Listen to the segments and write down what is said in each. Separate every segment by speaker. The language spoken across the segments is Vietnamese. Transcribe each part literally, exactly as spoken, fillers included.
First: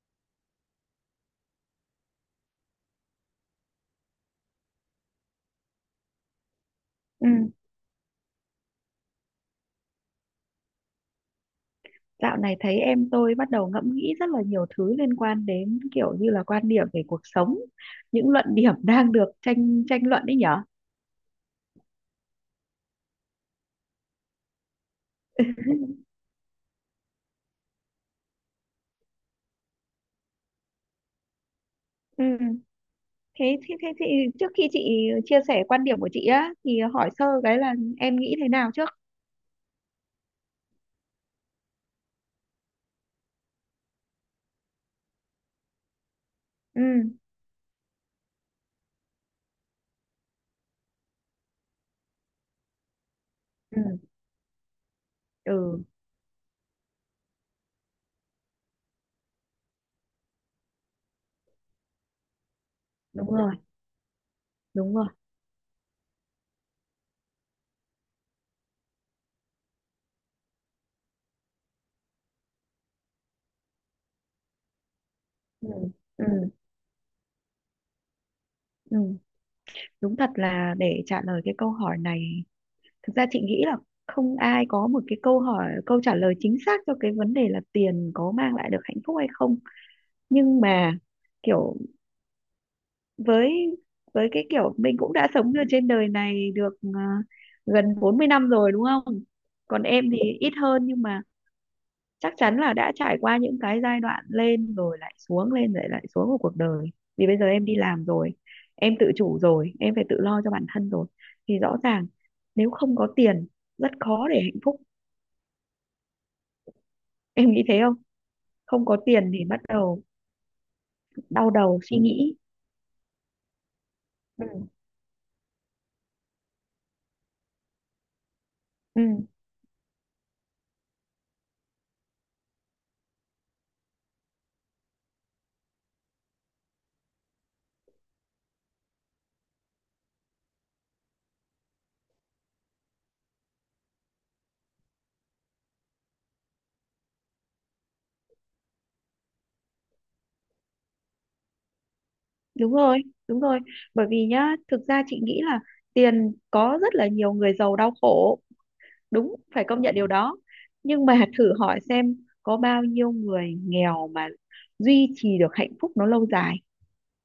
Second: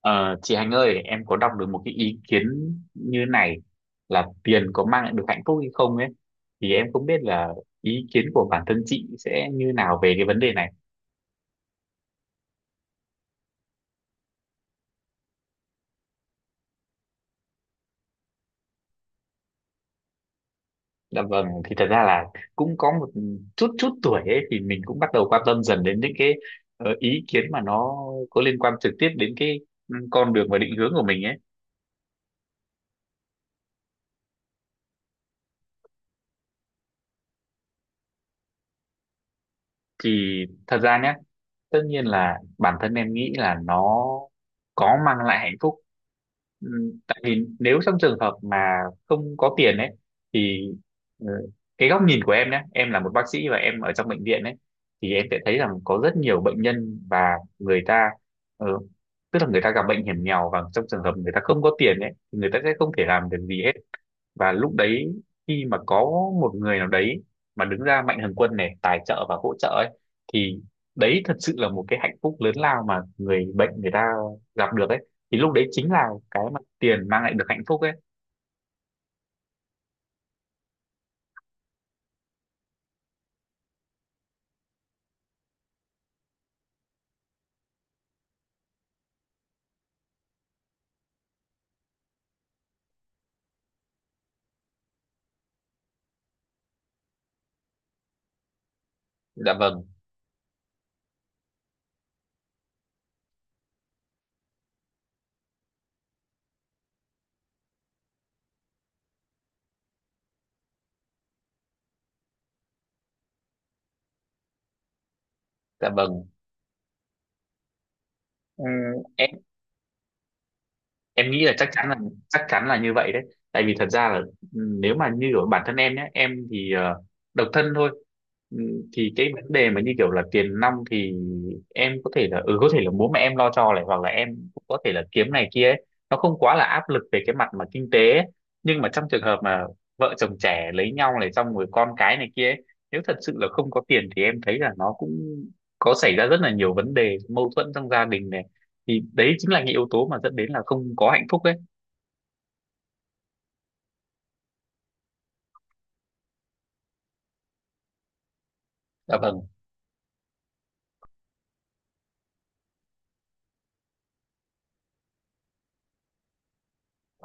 Speaker 1: Ờ, chị Hạnh ơi, em có đọc được một cái ý kiến như này, là tiền có mang lại được hạnh phúc hay không ấy, thì em không biết
Speaker 2: Ừ,
Speaker 1: là ý kiến của bản thân chị sẽ như nào về cái vấn đề này.
Speaker 2: dạo này thấy em tôi bắt đầu ngẫm nghĩ rất là nhiều thứ liên quan đến kiểu như là quan điểm về cuộc sống, những luận điểm đang được tranh tranh luận đấy nhở.
Speaker 1: Dạ vâng, thì thật ra là cũng có một chút chút tuổi ấy thì mình cũng bắt đầu quan tâm dần đến những cái ờ, ý kiến mà nó có liên quan trực tiếp đến cái ừ, con đường và định hướng của mình ấy,
Speaker 2: Ừ. Thế, thế, thế, thế trước khi chị chia sẻ quan điểm của chị á thì hỏi sơ cái là em nghĩ thế nào trước?
Speaker 1: thì thật ra nhé, tất nhiên là bản thân em nghĩ là nó có mang lại hạnh phúc. Ừ,
Speaker 2: Ừ.
Speaker 1: tại vì nếu trong trường hợp mà không có tiền ấy thì ừ, cái góc nhìn của em nhé, em là một bác sĩ và
Speaker 2: Ừ.
Speaker 1: em ở trong bệnh viện ấy, thì em sẽ thấy rằng
Speaker 2: Ừ,
Speaker 1: có rất nhiều bệnh nhân và người ta ừ, tức là người ta gặp bệnh hiểm nghèo, và trong trường hợp người ta không có tiền ấy thì người ta sẽ không thể làm
Speaker 2: đúng
Speaker 1: được
Speaker 2: rồi,
Speaker 1: gì hết. Và lúc
Speaker 2: đúng
Speaker 1: đấy
Speaker 2: rồi.
Speaker 1: khi mà có một người nào đấy mà đứng ra mạnh thường quân này, tài trợ và hỗ trợ ấy, thì đấy thật sự là một cái hạnh phúc lớn lao mà người bệnh người ta gặp được ấy, thì lúc đấy
Speaker 2: Ừ.
Speaker 1: chính là cái
Speaker 2: Ừ.
Speaker 1: mà tiền mang lại được hạnh phúc ấy.
Speaker 2: Ừ. Đúng thật là để trả lời cái câu hỏi này, thực ra chị nghĩ là không ai có một cái câu hỏi câu trả lời chính xác cho cái vấn đề là tiền có mang lại được hạnh phúc hay không, nhưng mà kiểu, với với cái kiểu mình cũng đã sống ở trên đời này được ờ, gần bốn mươi năm rồi, đúng không?
Speaker 1: Dạ
Speaker 2: Còn
Speaker 1: vâng.
Speaker 2: em thì ít hơn nhưng mà chắc chắn là đã trải qua những cái giai đoạn lên rồi lại xuống, lên rồi lại xuống của cuộc đời. Vì bây giờ em đi làm rồi, em tự chủ rồi, em phải tự lo cho bản thân rồi. Thì rõ ràng nếu không có tiền, rất khó để hạnh phúc.
Speaker 1: Dạ vâng.
Speaker 2: Em nghĩ thế không? Không
Speaker 1: Ừm,
Speaker 2: có
Speaker 1: em
Speaker 2: tiền thì bắt đầu
Speaker 1: em nghĩ
Speaker 2: đau
Speaker 1: là chắc
Speaker 2: đầu
Speaker 1: chắn là
Speaker 2: suy nghĩ.
Speaker 1: chắc chắn là như vậy đấy, tại vì thật ra là
Speaker 2: Ừ.
Speaker 1: ừ, nếu mà như ở bản thân em nhé, em thì ờ, độc thân thôi. Ừ, thì
Speaker 2: Ừ.
Speaker 1: cái vấn đề mà như kiểu là tiền nong thì em có thể là ừ có thể là bố mẹ em lo cho này, hoặc là em cũng có thể là kiếm này kia ấy. Nó không quá là áp lực về cái mặt mà kinh tế ấy. Nhưng mà trong trường hợp mà vợ chồng trẻ lấy nhau này, xong rồi con cái này kia ấy, nếu thật sự là không có tiền thì em thấy là nó cũng có xảy ra rất là nhiều vấn đề mâu thuẫn trong gia đình này, thì đấy chính là những yếu tố mà dẫn đến là không có hạnh phúc ấy.
Speaker 2: Đúng rồi, đúng rồi, bởi vì nhá, thực ra chị nghĩ là tiền có rất là nhiều người giàu đau khổ,
Speaker 1: Dạ
Speaker 2: đúng,
Speaker 1: vâng.
Speaker 2: phải công nhận điều đó, nhưng mà thử hỏi xem có bao nhiêu người nghèo mà duy trì được hạnh phúc nó lâu dài,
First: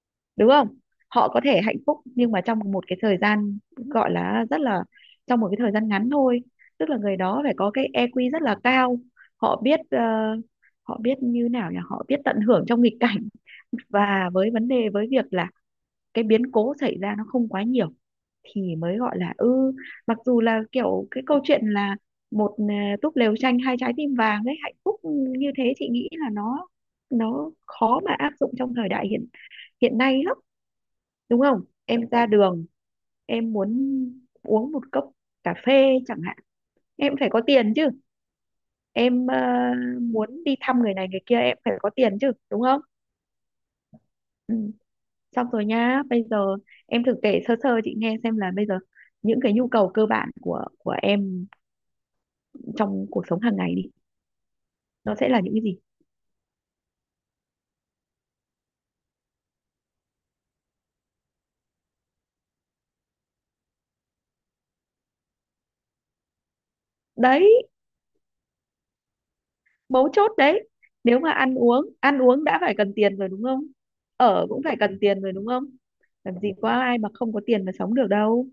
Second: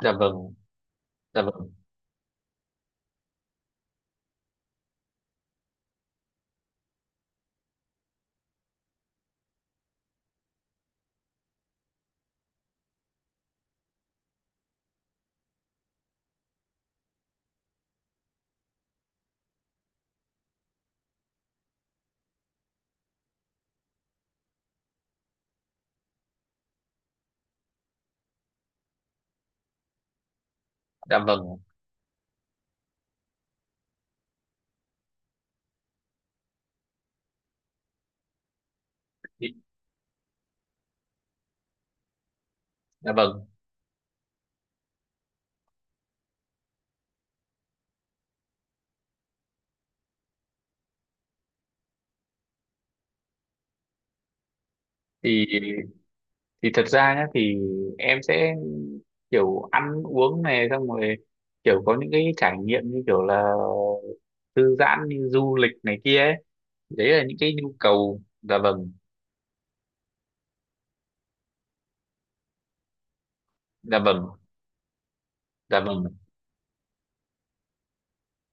Speaker 1: Dạ
Speaker 2: đúng
Speaker 1: vâng.
Speaker 2: không? Họ
Speaker 1: Dạ
Speaker 2: có thể
Speaker 1: vâng.
Speaker 2: hạnh phúc nhưng mà trong một cái thời gian gọi là rất là, trong một cái thời gian ngắn thôi, tức là người đó phải có cái i kiu rất là cao. Họ biết ờ, họ biết như nào nhỉ, họ biết tận hưởng trong nghịch cảnh. Và với vấn đề, với việc là cái biến cố xảy ra nó không quá nhiều thì mới gọi là ư, mặc dù là kiểu cái câu chuyện là một à, túp lều tranh hai trái tim vàng đấy hạnh phúc như thế, chị nghĩ là nó nó khó mà áp dụng trong thời đại hiện hiện nay lắm,
Speaker 1: Dạ vâng.
Speaker 2: đúng không? Em ra đường, em muốn uống một cốc cà phê chẳng hạn, em phải có tiền chứ. Em ờ,
Speaker 1: Thì-
Speaker 2: muốn đi thăm người này người kia em phải có tiền chứ, đúng không?
Speaker 1: dạ vâng,
Speaker 2: Ừ. Xong rồi nhá, bây giờ em thử kể sơ sơ chị nghe xem là bây giờ những cái nhu cầu cơ bản của của em trong cuộc sống hàng ngày đi, nó sẽ là
Speaker 1: thì
Speaker 2: những cái gì?
Speaker 1: thì thật ra nhá, thì em sẽ kiểu ăn uống này, xong rồi kiểu có những cái trải nghiệm như kiểu là thư giãn, như du lịch này kia ấy, đấy là những cái
Speaker 2: Đấy,
Speaker 1: nhu cầu. Dạ vâng.
Speaker 2: mấu chốt đấy. Nếu mà ăn uống, ăn uống đã phải cần tiền rồi, đúng không?
Speaker 1: Dạ vâng.
Speaker 2: Ở cũng phải cần tiền rồi, đúng không?
Speaker 1: Dạ vâng.
Speaker 2: Làm gì có ai mà không có tiền mà sống được đâu.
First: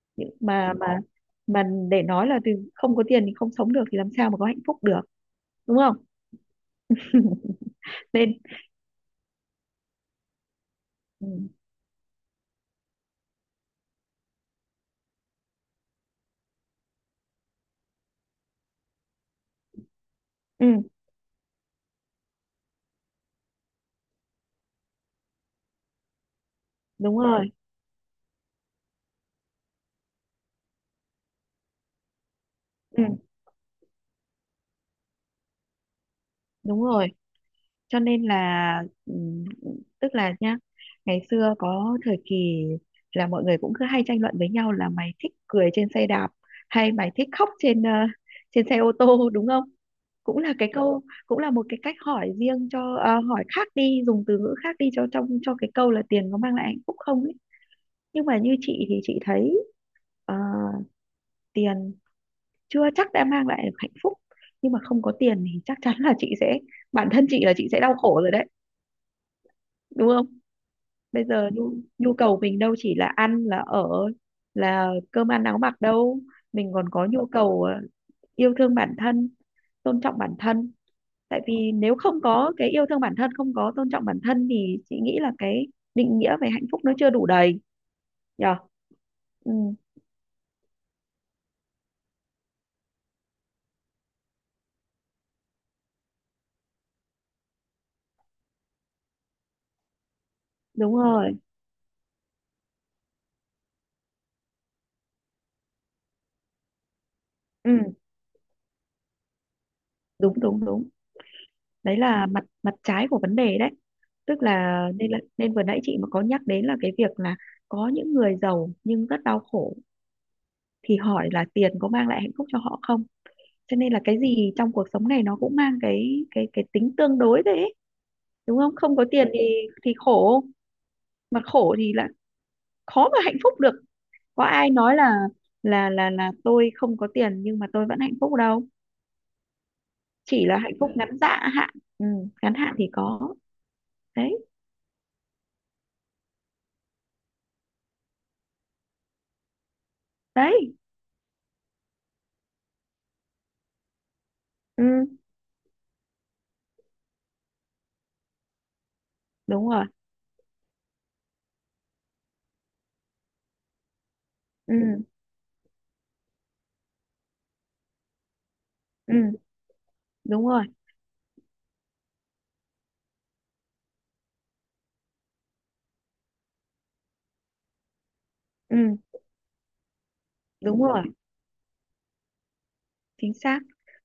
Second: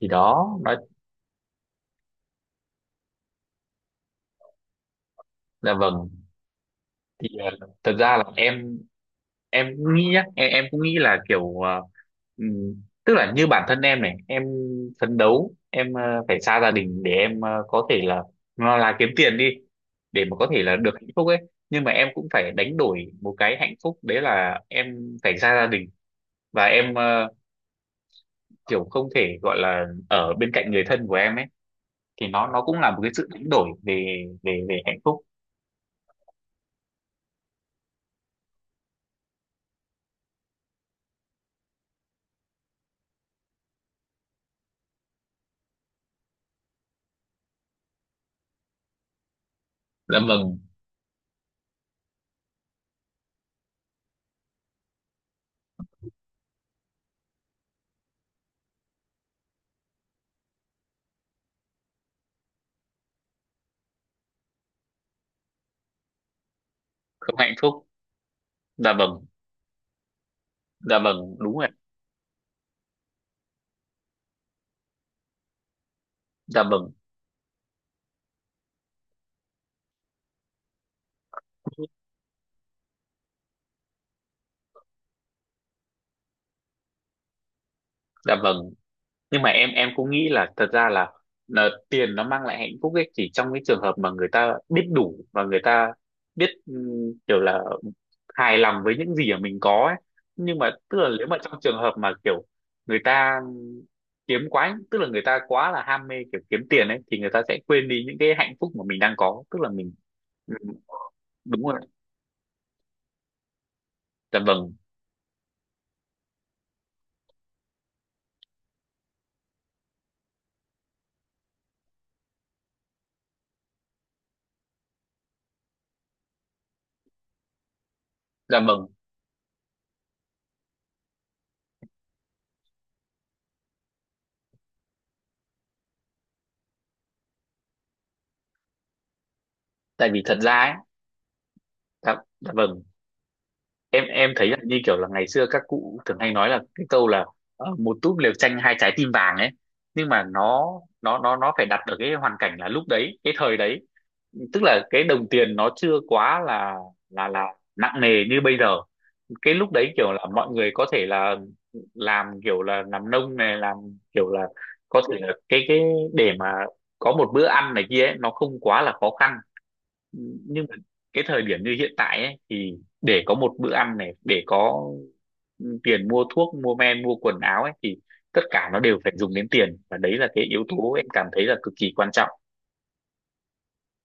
Speaker 1: Thì
Speaker 2: Nhưng
Speaker 1: đó
Speaker 2: mà
Speaker 1: nói.
Speaker 2: mà mà để nói là từ không có tiền thì không sống được thì làm sao mà có hạnh phúc được,
Speaker 1: Dạ
Speaker 2: đúng không?
Speaker 1: vâng. Thì ờ, thật ra là
Speaker 2: Nên,
Speaker 1: em em cũng nghĩ nhá, em, em cũng nghĩ là
Speaker 2: ừ,
Speaker 1: kiểu ờ, ừm, tức là như bản thân em này, em phấn đấu em ờ, phải xa gia đình, để em ờ, có thể là nó là kiếm tiền đi để mà có thể
Speaker 2: ừ,
Speaker 1: là được hạnh phúc ấy. Nhưng mà em cũng phải đánh đổi một cái hạnh phúc, đấy là em phải xa gia đình và em
Speaker 2: đúng
Speaker 1: ờ,
Speaker 2: rồi.
Speaker 1: kiểu không thể gọi là ở bên cạnh người thân của em ấy, thì nó nó cũng là một
Speaker 2: Ừ,
Speaker 1: cái sự đánh đổi về về về hạnh phúc.
Speaker 2: đúng rồi. Cho nên là ừm, tức là nhá, ngày xưa có thời kỳ là mọi người cũng cứ hay tranh luận với nhau là mày thích cười trên xe đạp hay mày thích khóc trên ờ, trên xe ô tô đúng không?
Speaker 1: Dạ
Speaker 2: Cũng là
Speaker 1: vâng.
Speaker 2: cái câu, cũng là một cái cách hỏi riêng cho ờ, hỏi khác đi, dùng từ ngữ khác đi cho trong cho cái câu là tiền có mang lại hạnh phúc không ấy. Nhưng mà như chị thì chị thấy ờ, tiền chưa chắc đã mang lại được hạnh phúc, nhưng mà không có tiền thì chắc chắn là chị sẽ, bản thân
Speaker 1: Không
Speaker 2: chị là
Speaker 1: hạnh
Speaker 2: chị sẽ
Speaker 1: phúc.
Speaker 2: đau khổ rồi đấy,
Speaker 1: Dạ vâng.
Speaker 2: đúng không?
Speaker 1: Dạ
Speaker 2: Bây
Speaker 1: vâng.
Speaker 2: giờ
Speaker 1: Đúng rồi.
Speaker 2: nhu, nhu cầu mình đâu chỉ là ăn, là ở, là cơm ăn áo mặc đâu.
Speaker 1: Dạ
Speaker 2: Mình còn
Speaker 1: vâng.
Speaker 2: có nhu cầu ờ, yêu thương bản thân, tôn trọng bản thân. Tại vì nếu không có cái yêu thương bản thân, không có tôn trọng bản thân thì chị nghĩ là cái định nghĩa về hạnh phúc nó chưa đủ đầy,
Speaker 1: Dạ
Speaker 2: nhở.
Speaker 1: vâng. Nhưng mà
Speaker 2: Ừ,
Speaker 1: em em cũng nghĩ là thật ra là, là tiền nó mang lại hạnh phúc ấy chỉ trong cái trường hợp mà người ta biết đủ và người ta biết ừm, kiểu là hài lòng với những gì mà mình có ấy. Nhưng mà
Speaker 2: đúng
Speaker 1: tức là nếu
Speaker 2: rồi.
Speaker 1: mà trong trường hợp mà kiểu người ta kiếm quá, tức là người ta quá là ham mê kiểu kiếm tiền ấy, thì người ta sẽ
Speaker 2: Ừ,
Speaker 1: quên đi những cái hạnh phúc mà mình đang có, tức là mình
Speaker 2: đúng
Speaker 1: ừm,
Speaker 2: đúng đúng.
Speaker 1: đúng rồi.
Speaker 2: Đấy là mặt mặt trái của vấn đề đấy,
Speaker 1: Dạ
Speaker 2: tức
Speaker 1: vâng.
Speaker 2: là nên là, nên vừa nãy chị mà có nhắc đến là cái việc là có những người giàu nhưng rất đau khổ thì hỏi là tiền có mang lại hạnh phúc cho họ không. Cho nên là cái gì trong cuộc sống này nó cũng mang cái cái cái tính tương đối đấy ấy, đúng
Speaker 1: Dạ
Speaker 2: không?
Speaker 1: vâng.
Speaker 2: Không có tiền thì thì khổ, mà khổ thì là khó mà hạnh phúc được. Có ai nói là là là là tôi không có tiền nhưng mà tôi vẫn hạnh phúc đâu,
Speaker 1: Tại vì thật
Speaker 2: chỉ
Speaker 1: ra
Speaker 2: là
Speaker 1: ấy.
Speaker 2: hạnh phúc ngắn dạ hạn. Ừ,
Speaker 1: Dạ, dạ
Speaker 2: ngắn hạn
Speaker 1: vâng.
Speaker 2: thì có.
Speaker 1: Em em
Speaker 2: Đấy.
Speaker 1: thấy là như kiểu là ngày xưa các cụ thường hay nói là cái câu là ờ, một túp lều tranh hai trái tim vàng ấy. Nhưng mà nó
Speaker 2: Đấy.
Speaker 1: nó nó nó phải đặt ở cái hoàn cảnh là lúc đấy cái thời đấy, tức
Speaker 2: Ừ,
Speaker 1: là cái đồng tiền nó chưa quá là là là nặng nề như bây giờ. Cái
Speaker 2: đúng
Speaker 1: lúc
Speaker 2: rồi.
Speaker 1: đấy kiểu là mọi người có thể là làm, kiểu là làm nông này, làm kiểu là có
Speaker 2: Ừ.
Speaker 1: thể là cái cái để mà có một bữa ăn này kia ấy, nó không quá là khó
Speaker 2: Ừ,
Speaker 1: khăn.
Speaker 2: đúng
Speaker 1: Nhưng
Speaker 2: rồi.
Speaker 1: mà cái thời điểm như hiện tại ấy, thì để có một bữa ăn này, để có tiền mua thuốc mua men mua quần áo ấy, thì tất cả nó
Speaker 2: Ừ,
Speaker 1: đều phải dùng đến tiền, và đấy là cái yếu
Speaker 2: đúng
Speaker 1: tố
Speaker 2: rồi,
Speaker 1: em cảm thấy là cực kỳ quan trọng.
Speaker 2: chính xác.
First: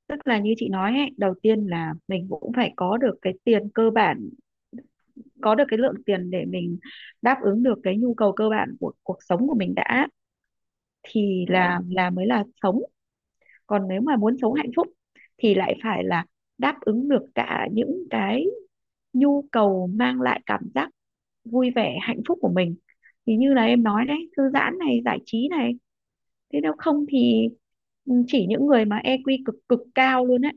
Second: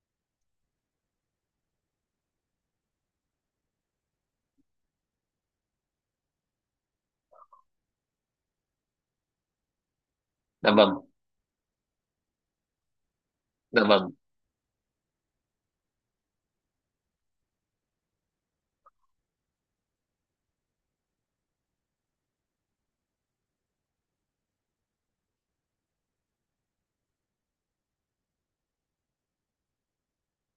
Speaker 2: Tức là như chị nói ấy, đầu tiên là mình cũng phải có được cái tiền cơ bản, có được cái lượng tiền để mình đáp ứng được cái nhu cầu cơ bản của cuộc sống của mình đã,
Speaker 1: Dạ vâng.
Speaker 2: thì là là mới là sống.
Speaker 1: Dạ
Speaker 2: Còn nếu
Speaker 1: vâng.
Speaker 2: mà muốn sống hạnh phúc thì lại phải là đáp ứng được cả những cái nhu cầu mang lại cảm giác vui vẻ, hạnh phúc của mình, thì như là em nói đấy, thư giãn này, giải trí này. Thế nếu không thì ừ, chỉ những người mà i kiu cực cực cao luôn á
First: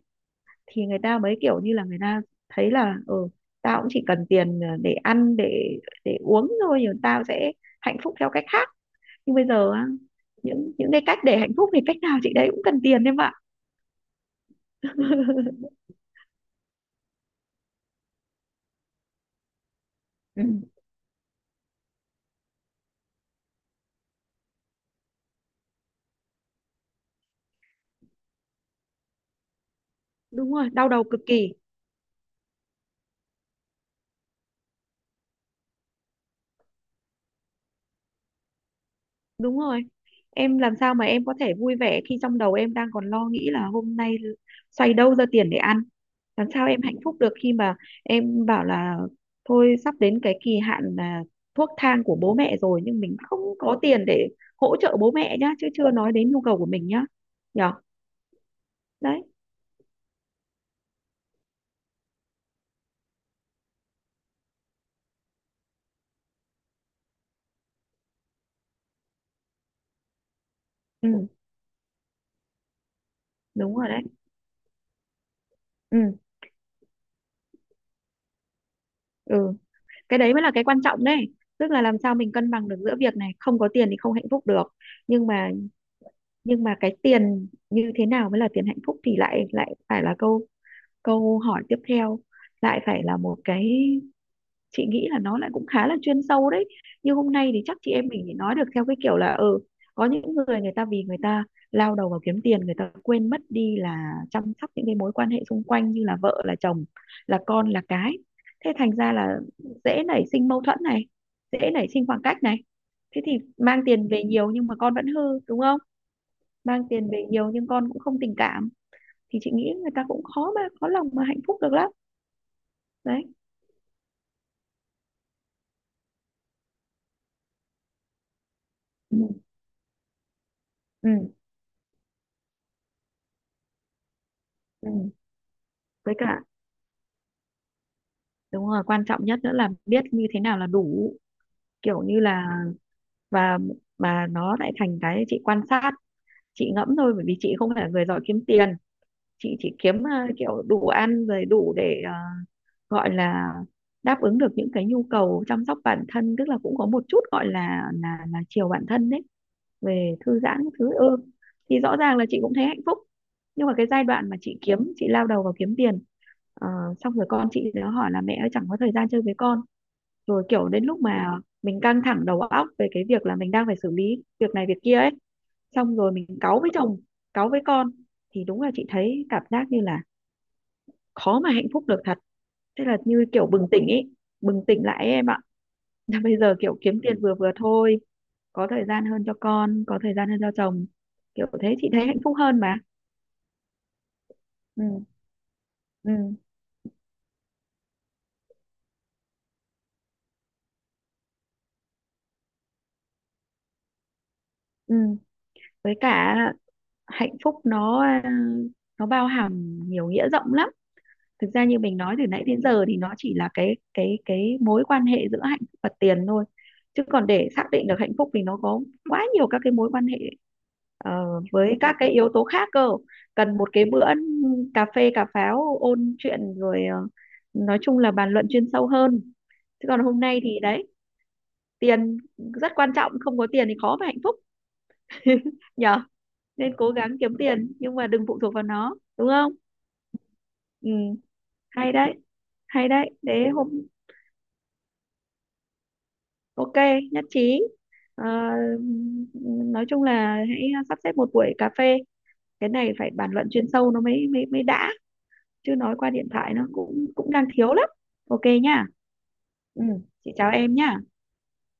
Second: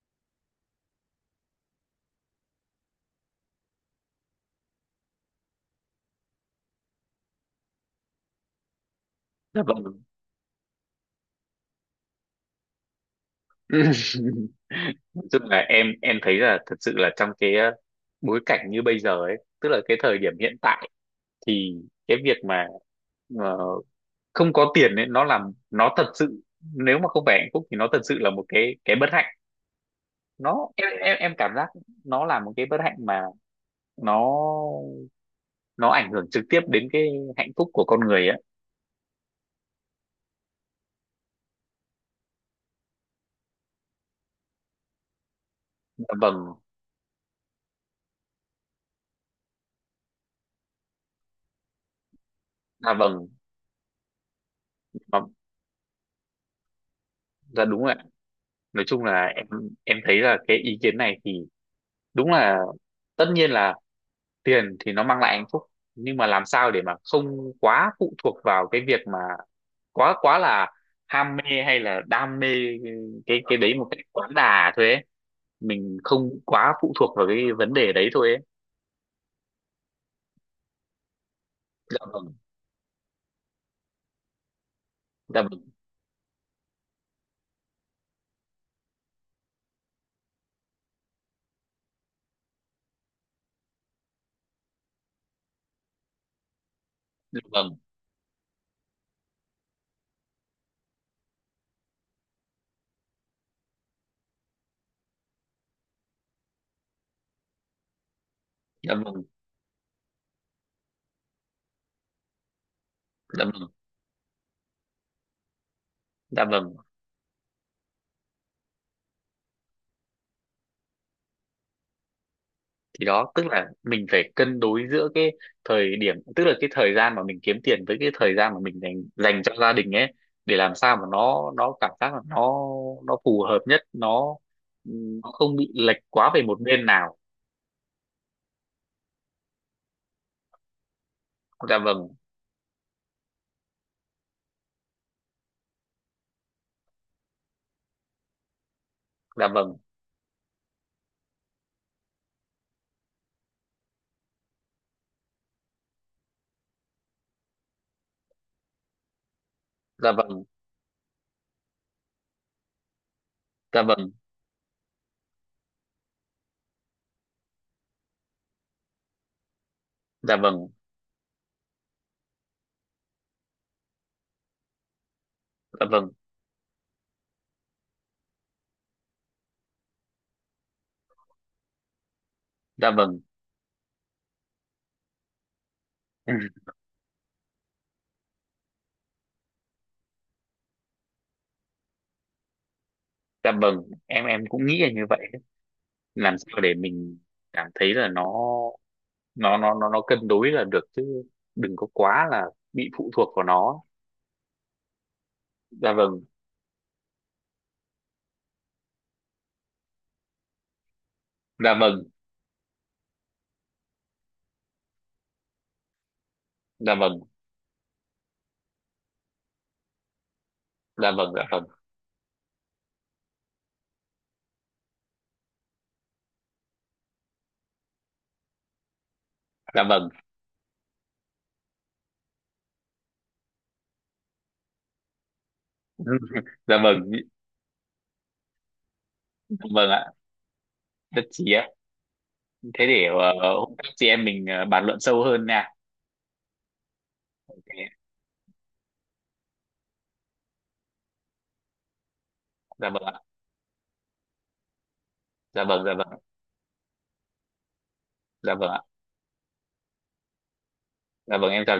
Speaker 2: thì người ta mới kiểu như là người ta thấy là ừ, tao cũng chỉ cần tiền ờ, để ăn, để để uống thôi, rồi tao sẽ hạnh phúc theo cách khác. Nhưng bây
Speaker 1: Dạ
Speaker 2: giờ á,
Speaker 1: vâng.
Speaker 2: những những cái cách để hạnh phúc thì cách nào chị đấy cũng cần tiền, em ạ.
Speaker 1: Nói chung là em em thấy là thật sự là trong cái ờ, bối cảnh như bây giờ ấy, tức là cái thời điểm
Speaker 2: Ừ,
Speaker 1: hiện tại, thì cái việc mà ờ, không có tiền ấy, nó làm nó thật sự, nếu mà không phải hạnh phúc thì nó thật sự là một cái cái bất hạnh.
Speaker 2: đúng
Speaker 1: nó
Speaker 2: rồi, đau
Speaker 1: em
Speaker 2: đầu
Speaker 1: em
Speaker 2: cực
Speaker 1: em
Speaker 2: kỳ.
Speaker 1: cảm giác nó là một cái bất hạnh mà nó nó ảnh hưởng trực tiếp đến cái hạnh phúc của con người á.
Speaker 2: Đúng rồi. Em làm sao mà em có thể vui vẻ khi trong đầu em đang còn lo nghĩ là hôm nay xoay đâu ra tiền để ăn.
Speaker 1: Dạ vâng.
Speaker 2: Làm sao em hạnh phúc được khi mà em bảo là thôi sắp đến cái kỳ hạn là thuốc thang của bố mẹ rồi
Speaker 1: Dạ
Speaker 2: nhưng mình
Speaker 1: vâng.
Speaker 2: không có tiền để hỗ trợ bố
Speaker 1: Dạ.
Speaker 2: mẹ nhá, chứ chưa nói đến nhu cầu của mình nhá,
Speaker 1: Dạ
Speaker 2: nhở.
Speaker 1: đúng rồi ạ. Nói chung
Speaker 2: Đấy.
Speaker 1: là em em thấy là cái ý kiến này thì đúng là, tất nhiên là tiền thì nó mang lại hạnh phúc, nhưng mà làm sao để mà không quá phụ thuộc vào cái việc mà quá quá là
Speaker 2: Ừ,
Speaker 1: ham mê hay là đam mê cái cái đấy
Speaker 2: đúng
Speaker 1: một
Speaker 2: rồi.
Speaker 1: cách
Speaker 2: Đấy.
Speaker 1: quá đà thôi ấy, mình
Speaker 2: Ừ.
Speaker 1: không quá phụ thuộc vào cái vấn đề đấy thôi ấy.
Speaker 2: Ừ. Cái đấy mới là cái quan trọng đấy, tức là làm
Speaker 1: Dạ
Speaker 2: sao mình
Speaker 1: vâng.
Speaker 2: cân bằng được giữa việc này, không có tiền thì không hạnh phúc được, nhưng
Speaker 1: Dạ
Speaker 2: mà,
Speaker 1: vâng.
Speaker 2: nhưng mà cái tiền như thế nào mới là tiền hạnh phúc thì lại lại phải là câu câu hỏi tiếp theo, lại phải là một cái, chị nghĩ là nó lại cũng khá là chuyên sâu đấy. Như hôm
Speaker 1: Dạ
Speaker 2: nay thì
Speaker 1: vâng.
Speaker 2: chắc chị em mình thì nói được theo cái kiểu là ừ, có những người, người ta vì người ta lao đầu vào kiếm tiền, người ta quên mất đi là chăm sóc những cái mối quan hệ xung quanh, như là vợ là chồng, là con là cái. Thế thành
Speaker 1: Dạ
Speaker 2: ra
Speaker 1: vâng.
Speaker 2: là dễ nảy sinh mâu thuẫn này, dễ nảy sinh khoảng cách này. Thế thì
Speaker 1: Dạ vâng.
Speaker 2: mang tiền về nhiều nhưng mà con vẫn hư, đúng không?
Speaker 1: Dạ vâng.
Speaker 2: Mang tiền về nhiều nhưng con cũng không tình cảm, thì chị nghĩ người ta cũng khó mà khó lòng mà hạnh phúc được lắm.
Speaker 1: Thì
Speaker 2: Đấy.
Speaker 1: đó tức là mình phải cân đối giữa cái thời điểm, tức là cái thời gian mà mình kiếm tiền với cái thời gian mà mình dành
Speaker 2: Ừ.
Speaker 1: dành cho gia đình ấy, để làm sao mà
Speaker 2: Ừ.
Speaker 1: nó nó cảm giác là nó nó phù hợp nhất, nó
Speaker 2: Ừ.
Speaker 1: nó không bị lệch
Speaker 2: Với
Speaker 1: quá
Speaker 2: cả,
Speaker 1: về một bên nào.
Speaker 2: đúng rồi, quan trọng nhất nữa là biết như thế nào là đủ,
Speaker 1: Dạ
Speaker 2: kiểu
Speaker 1: vâng.
Speaker 2: như là. Và mà nó lại thành cái chị quan sát, chị ngẫm thôi, bởi vì chị không phải là người giỏi kiếm tiền.
Speaker 1: Dạ
Speaker 2: Chị chỉ
Speaker 1: vâng.
Speaker 2: kiếm à, kiểu đủ ăn rồi, đủ để à, gọi là đáp ứng được những cái nhu cầu chăm sóc bản thân, tức là cũng có một chút gọi là là là chiều bản thân đấy,
Speaker 1: Dạ
Speaker 2: về thư
Speaker 1: vâng.
Speaker 2: giãn các thứ, ừ. Thì rõ ràng là chị cũng thấy hạnh phúc. Nhưng mà
Speaker 1: Dạ
Speaker 2: cái giai
Speaker 1: vâng.
Speaker 2: đoạn mà chị kiếm chị lao đầu vào kiếm tiền, ờ, xong rồi con chị nó hỏi là mẹ ơi chẳng có thời gian chơi với con,
Speaker 1: Dạ
Speaker 2: rồi
Speaker 1: vâng.
Speaker 2: kiểu đến lúc mà mình căng thẳng đầu óc về cái việc là mình đang phải xử lý việc này việc kia ấy,
Speaker 1: Dạ
Speaker 2: xong
Speaker 1: vâng.
Speaker 2: rồi mình cáu với chồng, cáu với con, thì đúng là chị thấy cảm giác như là khó mà hạnh phúc được thật. Thế
Speaker 1: Dạ
Speaker 2: là
Speaker 1: vâng.
Speaker 2: như kiểu bừng tỉnh ấy, bừng tỉnh lại ấy, em ạ.
Speaker 1: Ừ,
Speaker 2: Bây giờ kiểu kiếm tiền vừa vừa thôi, có thời gian hơn cho con, có thời gian hơn cho chồng, kiểu thế chị thấy hạnh phúc hơn mà.
Speaker 1: dạ vâng, em em cũng nghĩ là như
Speaker 2: Ừ.
Speaker 1: vậy. Làm
Speaker 2: Ừ.
Speaker 1: sao để mình cảm thấy là nó nó nó nó nó cân đối là được chứ, đừng có quá là bị phụ thuộc vào nó.
Speaker 2: Ừ.
Speaker 1: Dạ
Speaker 2: Với
Speaker 1: vâng.
Speaker 2: cả hạnh phúc nó à, nó bao hàm nhiều nghĩa rộng lắm. Thực ra
Speaker 1: Dạ
Speaker 2: như mình
Speaker 1: vâng.
Speaker 2: nói từ nãy đến giờ thì nó chỉ là cái cái cái mối quan hệ giữa hạnh phúc và tiền thôi,
Speaker 1: Dạ
Speaker 2: chứ
Speaker 1: vâng.
Speaker 2: còn để xác định được hạnh phúc thì nó có quá nhiều các cái mối quan hệ
Speaker 1: Dạ
Speaker 2: ờ,
Speaker 1: vâng. Dạ vâng.
Speaker 2: với các cái yếu tố khác cơ. Cần một cái bữa cà phê cà pháo ôn chuyện rồi ờ, nói chung là bàn luận chuyên sâu hơn.
Speaker 1: Dạ
Speaker 2: Chứ còn
Speaker 1: vâng.
Speaker 2: hôm nay thì đấy, tiền rất quan trọng, không có tiền thì khó mà hạnh phúc, nhở. Nên
Speaker 1: Dạ
Speaker 2: cố
Speaker 1: vâng.
Speaker 2: gắng kiếm tiền nhưng mà đừng phụ thuộc vào nó, đúng không?
Speaker 1: Dạ vâng ạ.
Speaker 2: Ừ,
Speaker 1: Rất chí ạ.
Speaker 2: hay đấy,
Speaker 1: Thế
Speaker 2: hay
Speaker 1: để
Speaker 2: đấy. Thế
Speaker 1: ờ,
Speaker 2: hôm
Speaker 1: hôm khác chị em mình ờ, bàn luận sâu hơn nha.
Speaker 2: OK, nhất trí.
Speaker 1: Thế-
Speaker 2: Ờ, nói chung là hãy sắp xếp một buổi cà phê, cái
Speaker 1: dạ
Speaker 2: này
Speaker 1: vâng
Speaker 2: phải
Speaker 1: ạ.
Speaker 2: bàn luận chuyên sâu nó mới mới mới đã.
Speaker 1: Dạ
Speaker 2: Chứ
Speaker 1: vâng. Dạ
Speaker 2: nói qua
Speaker 1: vâng.
Speaker 2: điện thoại nó cũng cũng đang thiếu lắm. OK
Speaker 1: Dạ vâng ạ.
Speaker 2: nhá. Ừ, chị chào em nhá.
Speaker 1: Dạ vâng, em chào.